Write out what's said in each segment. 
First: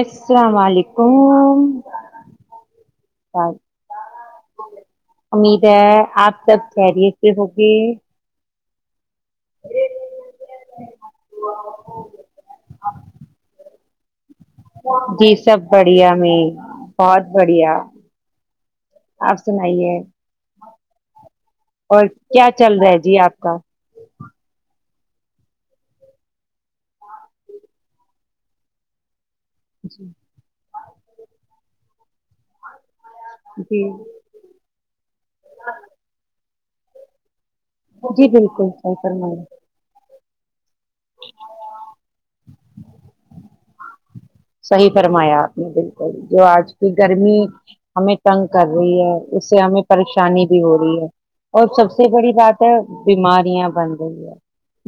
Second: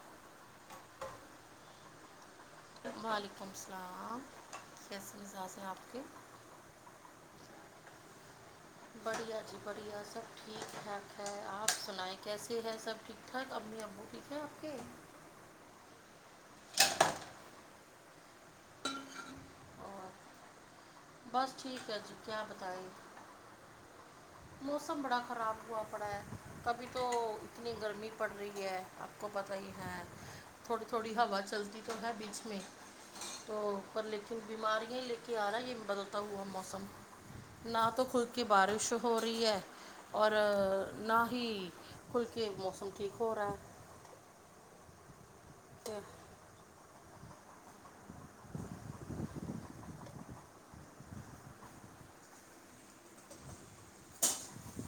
السلام علیکم وعلیکم السلام کیسے مزاج ہے آپ کے آپ خیریت سے ہوگے بڑھیا جی بڑھیا سب ٹھیک ٹھاک ہے آپ سنائیں کیسے ہے سب ٹھیک ٹھاک امی ابو ٹھیک ہے اوکے جی سب بڑھیا میں بہت بڑھیا آپ سنائیے اور بس ٹھیک ہے اور جی کیا چل بتائیں رہا ہے جی آپ کا موسم بڑا خراب ہوا پڑا ہے کبھی تو اتنی گرمی پڑ رہی ہے آپ کو پتا ہی ہے جی تھوڑی تھوڑی ہوا چلتی تو ہے بیچ میں تو جی پر لیکن بیماریاں کہ آ رہا ہے یہ بدلتا ہوا موسم نہ تو کل جی کی بالکل بارش صحیح ہو ہو فرمایا رہی ہے اور نہ ہی کھل کے موسم ٹھیک ہو رہا ہے صحیح فرمایا آپ نے ہے بالکل جو آج کی گرمی ہمیں تنگ کر رہی ہے اس سے ہمیں پریشانی بھی ہو رہی ہے اور سب سے بڑی بات ہے بیماریاں بن رہی ہے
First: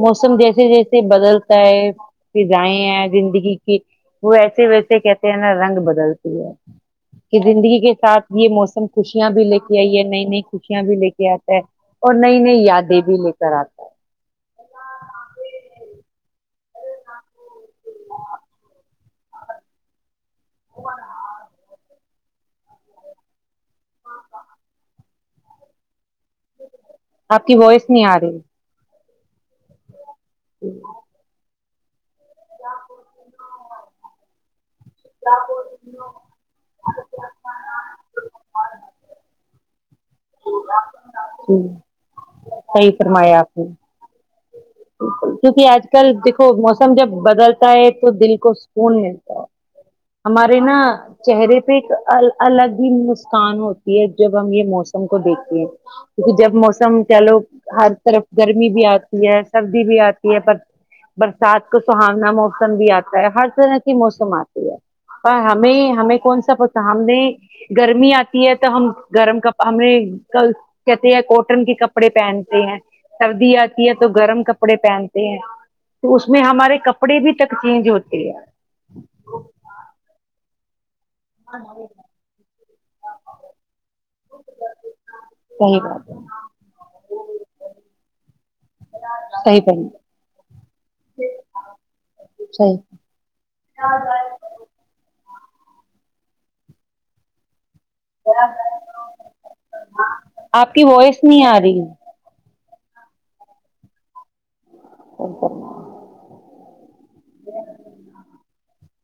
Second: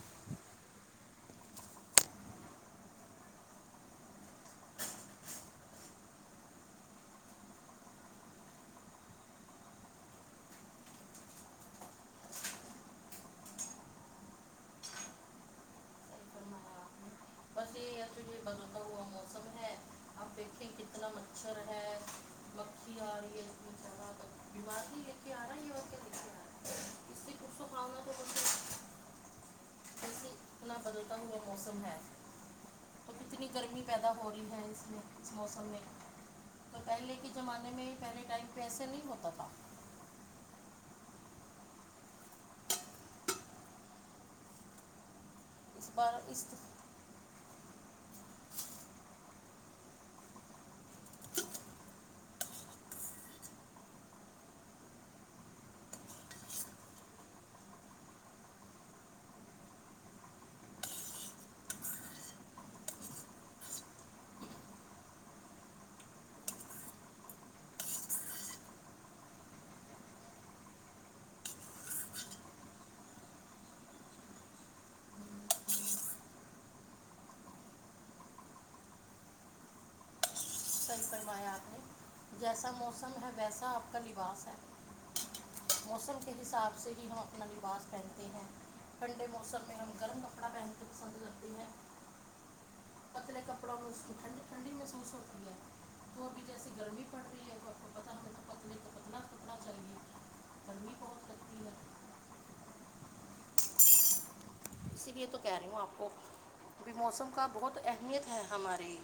موسم جیسے جیسے بدلتا ہے فضائیں ہیں زندگی کی وہ ایسے ویسے کہتے ہیں نا رنگ بدلتی ہے کہ زندگی کے ساتھ یہ موسم خوشیاں بھی لے کے آئی ہے نئی نئی خوشیاں بھی لے کے آتا ہے اور نئی نئی یادیں بھی لے کر آتا ہیں [unintelligible] بدلتا ہوا موسم ہے آپ دیکھے کتنا مچھر ہے مکھی آ رہی [unintelligible] بیمار نہیں لے کے آ رہا ہے یہ رہا ہے اس سے آپ کی کچھ تو وائس کھانا نہیں تو آ رہی بس جی ہوتا ہوا موسم ہے کیا ہو اتنی گرمی پیدا ہو رہی ہے اس میں اس موسم میں پہلے کے زمانے میں پہلے ٹائم پہ ایسے نہیں ہوتا تھا جی صحیح فرمایا آپ نے کیونکہ آج اس کل بار دیکھو اس موسم جب بدلتا ہے تو دل کو سکون ملتا ہے ہمارے نا چہرے پہ ایک الگ ہی مسکان ہوتی ہے جب ہم یہ موسم کو دیکھتے ہیں کیونکہ جب موسم کہہ لو ہر طرف گرمی بھی آتی ہے سردی بھی آتی ہے پر برسات کو سہانا موسم بھی آتا ہے ہر طرح کی موسم آتی ہے پر ہمیں ہمیں کون سا پتا ہم نے گرمی آتی ہے تو ہم گرم کا ہمیں کل کہتے ہیں کوٹن کے کپڑے پہنتے ہیں سردیا یہ تو گرم کپڑے پہنتے ہیں تو اس میں ہمارے کپڑے بھی تک چینج ہوتے ہیں صحیح فرمایا اپ نے جیسا موسم ہے ویسا آپ کا لباس ہے صحیح بات ہے موسم کے حساب سے ہی ہم اپنا لباس پنتے ہیں ٹھنڈے صحیح موسم میں پہن ہم گرم کپڑا پہننا پسند کرتے ہیں صحیح پتلے کپڑوں میں ٹھنڈی ٹھنڈی محسوس ہو وہ بھی جیسے گرمی پڑ رہی ہے تو آپ کو پتہ ہمیں تو پتلے کا پتلا کپڑا چاہیے آپ کی گرمی وائس بہت نہیں آ لگتی رہی ہے اسی لیے تو کہہ رہی ہوں آپ کو موسم کا بہت اہمیت ہے ہمارے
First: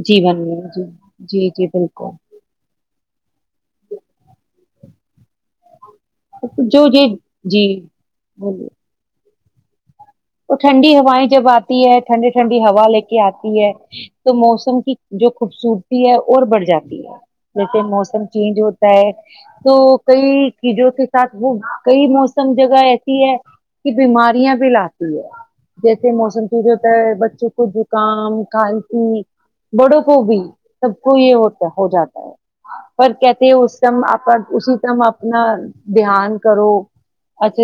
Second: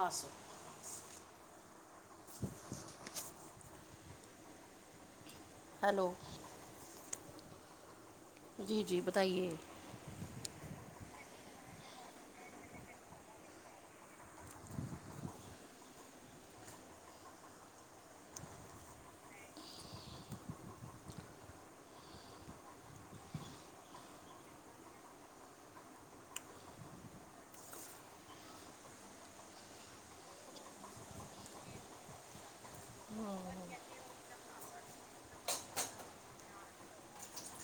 پاس جیون میں جی جی جی بالکل ہلو جو یہ جی بولیے جی جی بتائیے تو ٹھنڈی ہوائیں جب آتی ہے ٹھنڈی ٹھنڈی ہوا لے کے آتی ہے تو موسم کی جو خوبصورتی ہے اور بڑھ جاتی ہے جیسے موسم چینج ہوتا ہے تو کئی چیزوں کے ساتھ وہ کئی موسم جگہ ایسی ہے کہ بیماریاں بھی لات جیسے موسم چینج ہوتا ہے بچوں کو زکام کھانسی بڑوں کو بھی سب کو یہ ہوتا ہو جاتا ہے پر کہتے اسٹم اپ اسی تم اپنا دھیان کرو اچھا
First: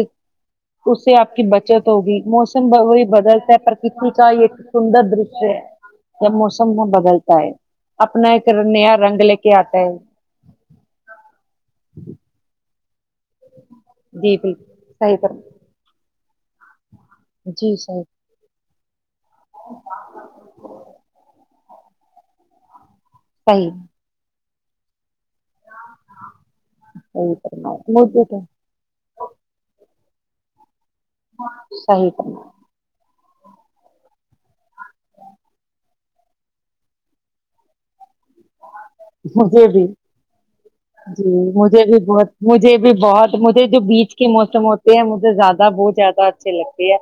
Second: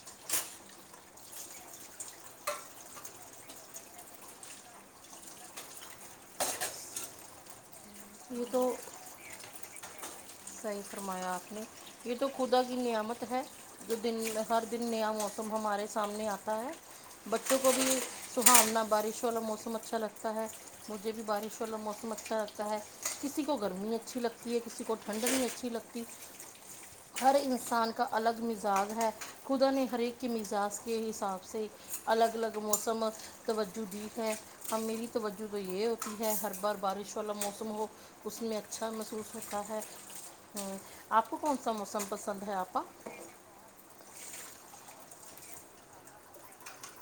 اس سے آپ کی بچت ہوگی موسم بدل وہی بدلتا ہے پر کسی کا ایک سندر دشیہ ہے جب موسم وہ بدلتا ہے اپنا یہ ایک تو نیا رنگ لے کے آتا ہے صحیح فرمایا آپ نے یہ تو خدا کی نعمت ہے جو دن جی ہر بالکل دن نیا صحیح موسم فرما ہمارے سامنے آتا ہے بچوں کو جی بھی صحیح سہنا بارش والا موسم اچھا لگتا ہے مجھے بھی بارش والا موسم اچھا لگتا ہے کسی کو صحیح گرمی اچھی لگتی ہے کسی کو ٹھنڈ بھی اچھی لگتی صحیح ہر انسان فرمایا کا مجھے تو الگ میز از ہے خدا نے ہر ایک کے مزاج کے حساب سے صحیح الگ فرمایا الگ موسم آج توجہ دی ہے میری توجہ تو یہ ہوتی ہے ہر بار بارش والا موسم ہو اس میں اچھا محسوس ہوتا مجھے ہے بھی ہوں جی آپ کو کون سا مجھے بھی موسم بہت پسند ہے مجھے آپا بھی بہت مجھے جو بیچ کے موسم ہوتے ہیں مجھے زیادہ بہت زیادہ اچھے لگتے ہے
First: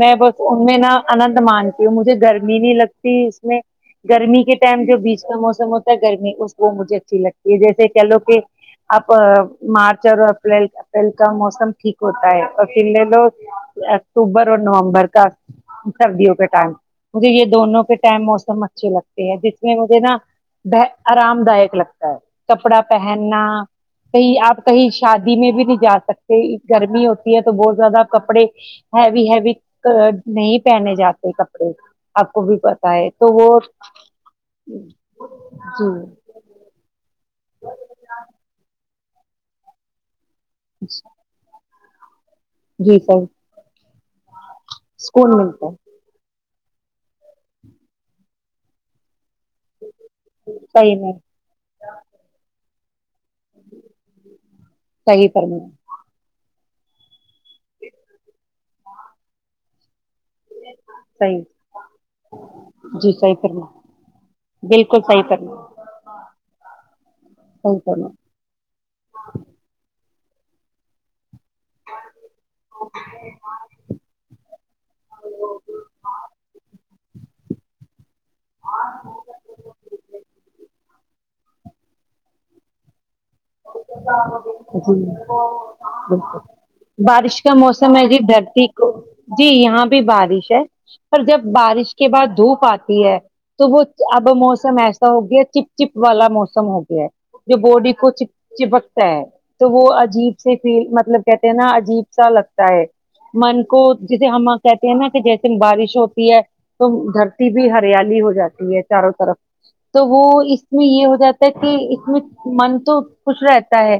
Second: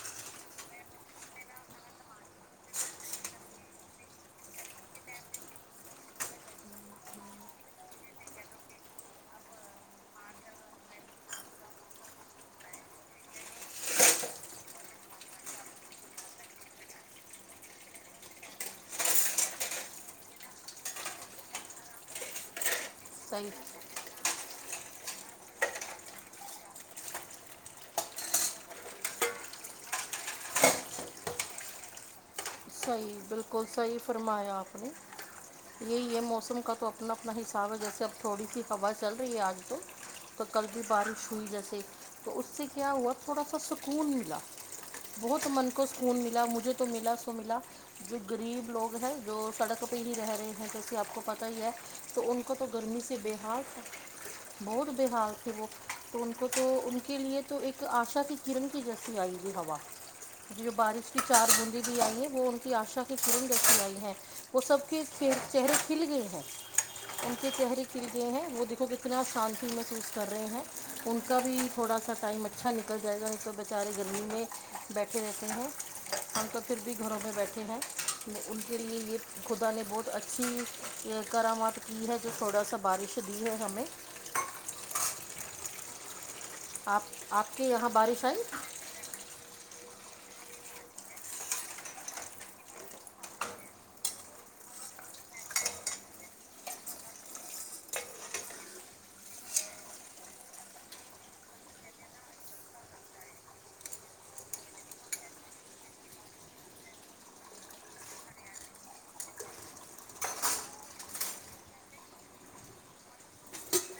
میں بس ان میں نا آند مانتی ہوں مجھے گرمی نہیں لگتی اس میں گرمی کے ٹائم جو بیچ کا موسم ہوتا ہے گرمی اس وہ مجھے اچھی لگتی ہے جیسے کہہ لو کہ اپ مارچ اور ایپریل اپریل کا موسم ٹھیک ہوتا ہے اور پھر لے لو اکتوبر اور نومبر کا سردیوں کے ٹائم مجھے یہ دونوں کے ٹائم موسم اچھے لگتے ہے جس میں مجھے نا آرام دائک لگتا ہے کپڑا پہننا صحیح کہیں آپ کہیں شادی میں بھی نہیں جا سکتے گرمی ہوتی ہے تو بہت زیادو کپڑے ہیوی ہیوی تو اب نہیں پہنے جاتے کپڑے آپ کو بھی پتا ہے صحیح تو وہ بالکل جی یہی ہے موسم کا تو اپنا اپنا حساب ہے جیسے اب تھوڑی سی ہوا چل رہی ہے آگے تو کل بھی بارش ہوئی جیسے تو اس سے کیا جی ہوا سر تھوڑا سا سکون ملا سکون بہت من ملتا کو ہے ملا مجھے تو ملا سو ملا جو غریب لوگ ہیں جو سڑک پہ ہی رہ رہے ہیں جیسے صحیح میں آپ کو پتا ہی ہے تو ان کو تو گرمی سے بے حال تھا بہت بے صحیح حال تھے فرما وہ تو ان کو تو ان کے لیے تو ایک آشا کی کرن کی جیسی آئے ہوی ہوا جی جو بارش کی صحیح چار بندی آئی ہے وہ ان کی آشا جی کی صحیح کرن فرما جیسی آئی ہے وہ سب کے بالکل صحیح فرما چہرے کھل گئے ہیں ان کے صحیح چہری کیے فرما گئے ہیں وہ دیکھو گے اتنا شانتی محسوس کر رہے ہیں ان کا بھی تھوڑا سا ٹائم اچھا نکل جائے گا ان کا چارے گرمی میں بیٹھے رہتے ہیں ہم تو پھر بھی گھروں میں بیٹھے ہیں ان کے لیے یہ خدا نے بہت اچھی کرامات یہ ہے جو تھوڑا سا بارش دی ہے ہمیں جی بالکل آپ بارش کا آپ کے یہاں موسم ہے جی بارش آئی دھرتی کو جی یہاں بھی بارش ہے پر جب بارش کے بعد دھوپ آتی ہے تو وہ اب موسم ایسا ہو گیا چپ چپ والا موسم ہو گیا جو باڈی کو چ چپکتا ہے تو وہ عجیب سے فیل مطلب کہتے ہیں نا عجیب سا لگتا ہے من کو جسے ہم آپ کہتے ہیں نا کہ جیسے بارش ہوتی ہے تو دھرتی بھی ہریالی ہو جاتی ہے چاروں طرف تو وہ اس میں یہ ہو جاتا ہے کہ اس میں من تو خوش رہتا ہے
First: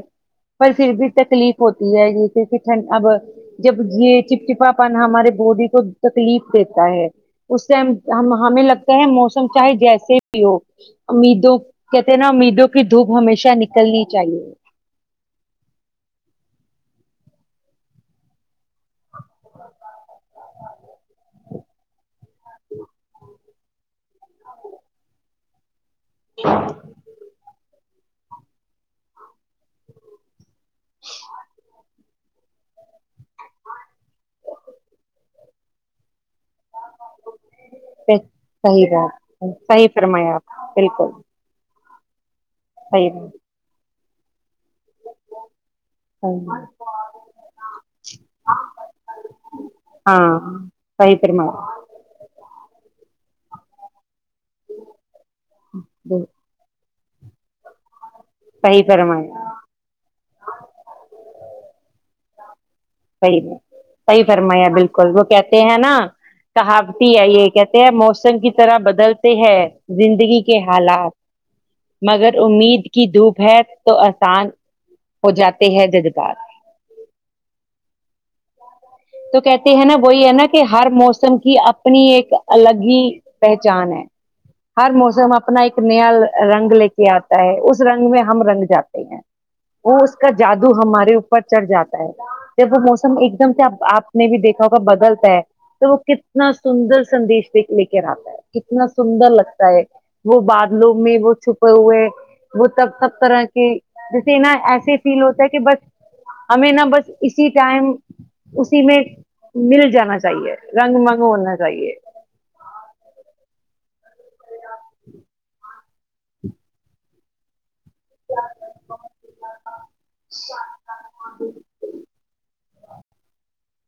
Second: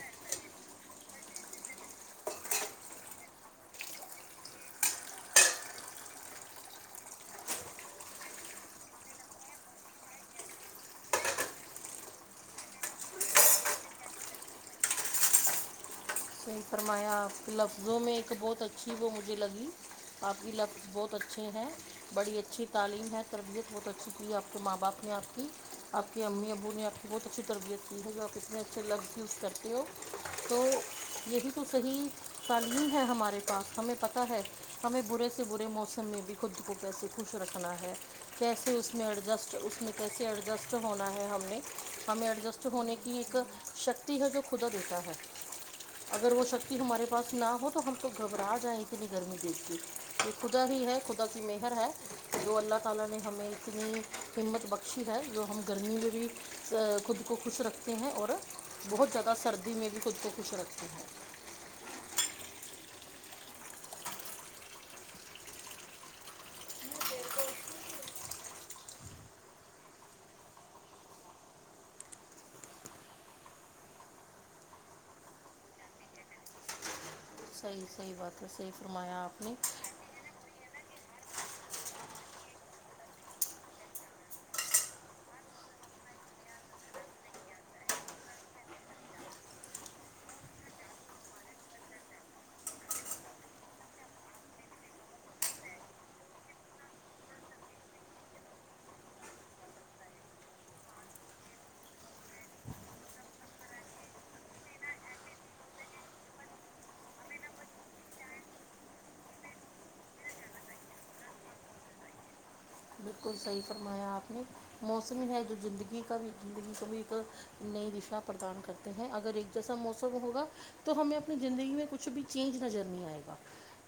پر پھر بھی تکلیف ہوتی ہے جیسے کہ ٹھنڈ اب جب یہ چپچپا پن ہمارے باڈی کو تکلیف دیتا ہے اس سے ہمیں لگتا ہے موسم چاہے جیسے ہی ہو امیدوں کہتے ہیں نا امیدوں کی دھوپ ہمیشہ نکلنی چاہیے صحیح فرمایا آ لفظوں میں ایک بہت اچھی وہ مجھے لگی آپ کی لفظ بہت اچھے ہیں بڑی اچھی تعلیم ہے تربیت بہت اچھی کی ہے آپ کے ماں باپ نے آپ کی آپ کی امی ابو نے آپ کی بہت اچھی تربیت کی ہے جو آپ کی میں جو لفظ یوز کرتے ہو تو یہی تو صحیح تعلیم ہے ہمارے پاس ہمیں پتہ ہے ہمیں برے سے برے موسم میں بھی خود کو کیسے خوش رکھنا ہے کیسے صحیح اس میں بات ایڈجسٹ اس صحیح میں کیسے فرمایا ایڈجسٹ آپ بالکل ہونا ہے ہمیں ہمیں ایڈجسٹ ہونے کی صحیح ایک شکتی ہے جو خدا دیتا ہے اگر وہ شکتی ہمارے پاس نہ ہو تو ہم تو گھبرا جائیں اتنے گرمی دیکھ کے ہاں خدا ہی ہے صحیح خدا کی مہر فرمایا ہے جو اللہ تعالی نے ہمیں اتنی ہمت بخشی ہے جو ہم گرمی میں بھی خود کو خوش رکھتے ہیں اور صحیح بہت فرمایا زیادہ سردی میں بھی خود کو خوش رکھ تے ہے صحیح صحیح فرمایا بالکل وہ کہتے ہیں نا صحاوتی ہے یہ کہتے ہیں موسم کی طرح بدلتے ہیں زندگی کے حالات مگر امید کی دھوپ ہے تو آسان ہو جاتے ہے ددگار صحیح صحیح بات ہے صحیح فرمایا تو آپ نے کہتے ہیں نا وہی ہے نا کہ ہر موسم کی اپنی ایک الگ ہی پہچان ہے ہر موسم اپنا ایک نیا رنگ لے کے آتا ہے اس رنگ میں ہم رنگ جاتے ہیں وہ اس کا جادو ہمارے اوپر چڑھ جاتا ہے جب وہ موسم ایک دم سا آپ نے بھی دیکھا ہوگا بدلتا ہے تو وہ کتنا سندر سندیش لے کے آتا ہے کتنا سندر لگتا ہے وہ بادلوں میں وہ چھپے ہوئے ہیں وہ تب [unintelligible] جیسے نا ایسے فیل ہوتا ہے کہ بس ہمیں نا بس اسی ٹائم اسی میں مل جانا چاہیے رنگ منگ ہونا چاہیے بالکل صحیح فرمایا آپ نے موسم ہے جو زندگی کا بھی زندگی کا بھی ایک نئی دشا پردان کرتے ہیں اگر ایک جیسا موسم ہوگا تو ہمیں اپنی زندگی میں کچھ بھی چینج نظر نہیں آئے گا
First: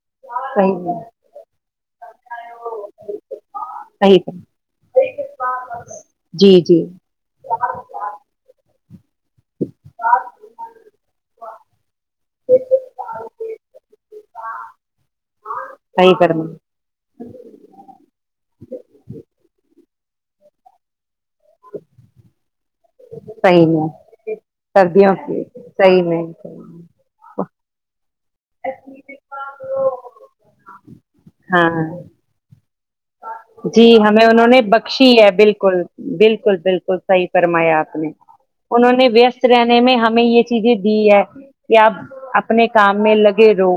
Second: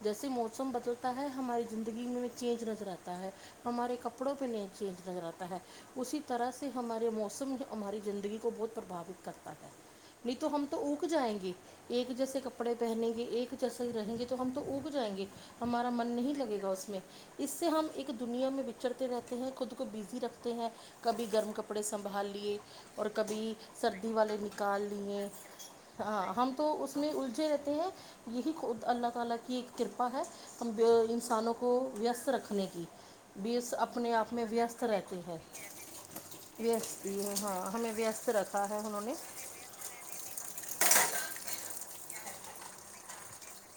جیسے موسم صحیح میں بدلتا ہے ہماری زندگی میں چینج نظر آتا ہے ہمارے صحیح کپڑوں میں پہ نہیں چینج نظر آتا ہے اسی جی طرح سے جی ہمارے موسم ہے ہماری زندگی کو بہت پرباوت کرتا ہے نہیں تو ہم تو اوک جائیں گے ایک جیسے کپڑے پہنیں گے ایک جیسے رہیں گے تو ہم تو اگ جائیں گے ہمارا من صحیح نہیں فرما لگے گا اس میں اس سے ہم ایک دنیا میں چڑتے رہتے ہیں خود کو بزی رکھتے ہیں کبھی گرم کپڑے سنبھال لیے اور کبھی صحیح میں سردی والے نکال سردیوں لیے کی صحیح میں ہاں ہم تو اس میں الجے رہتے ہیں یہی خ اللہ تعالی کی ایک کرپا ہے ہم ان سے کسانوں کو ہاں ویست رکھنے کی بیس جی اپنے ہمیں اپ میں انہوں نے ویست بخشی رہتے ہے بالکل بالکل بالکل صحیح ہاں فرمایا ہمیں آپ نے ویست رکھ تا ہے انہوں نے ہونی ویست رہنے میں ہمیں یہ چیزیں دی ہے کہ آپ اپنے کام میں لگے رہو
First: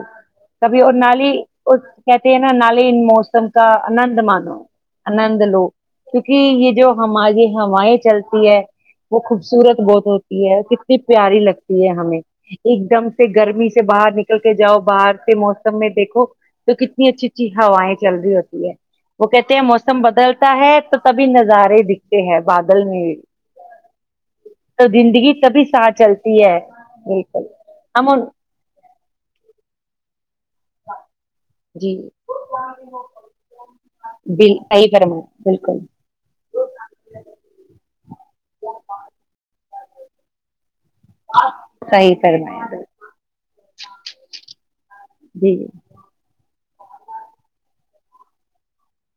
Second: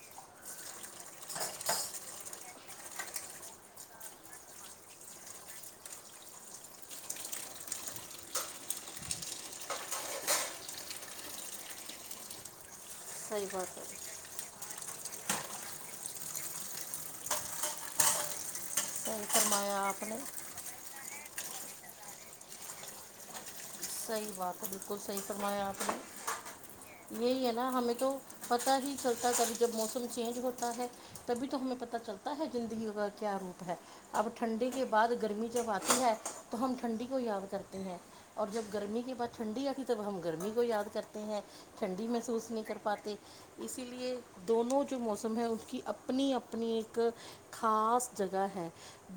کبھی اور نالی اس کہتے ہیں نا نالی ان موسم کا آنند مانو آنند لو کیونکہ یہ جو ہماری ہوائیں چلتی ہے وہ خوبصورت بہت ہوتی ہے کتنی پیاری لگتی ہے ہمیں ایک دم کے صحیح گرمی بات سے ہے باہر نکل نکل کے جاؤ باہر کے موسم میں دیکھو تو کتنی اچھی اچھی ہوائیں چل رہی ہوتی ہے ہ [unintelligible] کے موسم بدلتا ہے تو تبھی نظارے دکھتے ہیں بادل میں صحیح بات ہے تو بالکل صحیح زندگی تبھی فرمایا آپ نے ساتھ چلتی ہے بالکل یہی ہے نا ہمیں ہم تو ان پتا ہی چلتا کبھی جب موسم چینج ہو تا ہے تبھی تو ہمیں پتہ جی چلتا ہے زندگی کا کیا روپ ہے اب بل ٹھنڈی کے صحیح بعد فرمائیں گرمی جب بالکل آتی ہے تو ہم ٹھنڈی کو یاد کرتے ہیں اور جب گرمی کے بعد ٹھنڈی آتی تب ہم گرمی کو یاد کرتے ہیں ٹھنڈی صحیح محسوس نہیں فرمائیں کر پاتے اسی لیے دونوں جو موسم ہے جی اس کی اپنی اپنی اپنی ایک خاص جگہ ہے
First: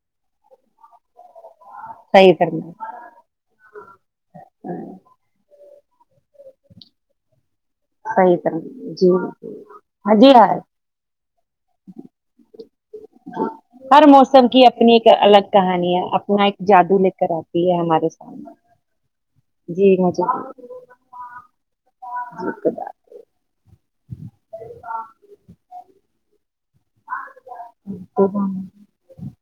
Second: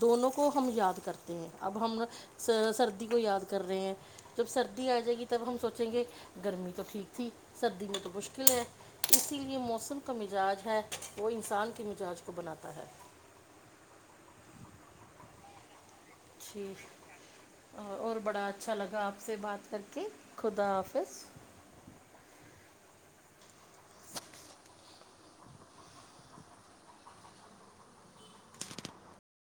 دونوں کو ہم یاد کرتے ہیں اب ہم صحیح فرمائیں سردی کو یاد کر رہے ہیں جب سردی آ جائے گی تب ہم سوچیں گے گرمی تو ٹھیک تھی سردی میں تو صحیح مشکل ہے فرمائیں جی اسی لیے موسم کا ہاں جی ہاں مزاج ہے وہ انسان کے مزاج کو بناتا ہے ہر موسم کی اپنی ایک الگ کہانی ہے اپنا ایک جادو لے کر آتی ٹھیک ہے ہمارے اور بڑا سامنے اچھا لگا آپ سے بات کر جی کے مجھے جی خدا حافظ کدا اب ہم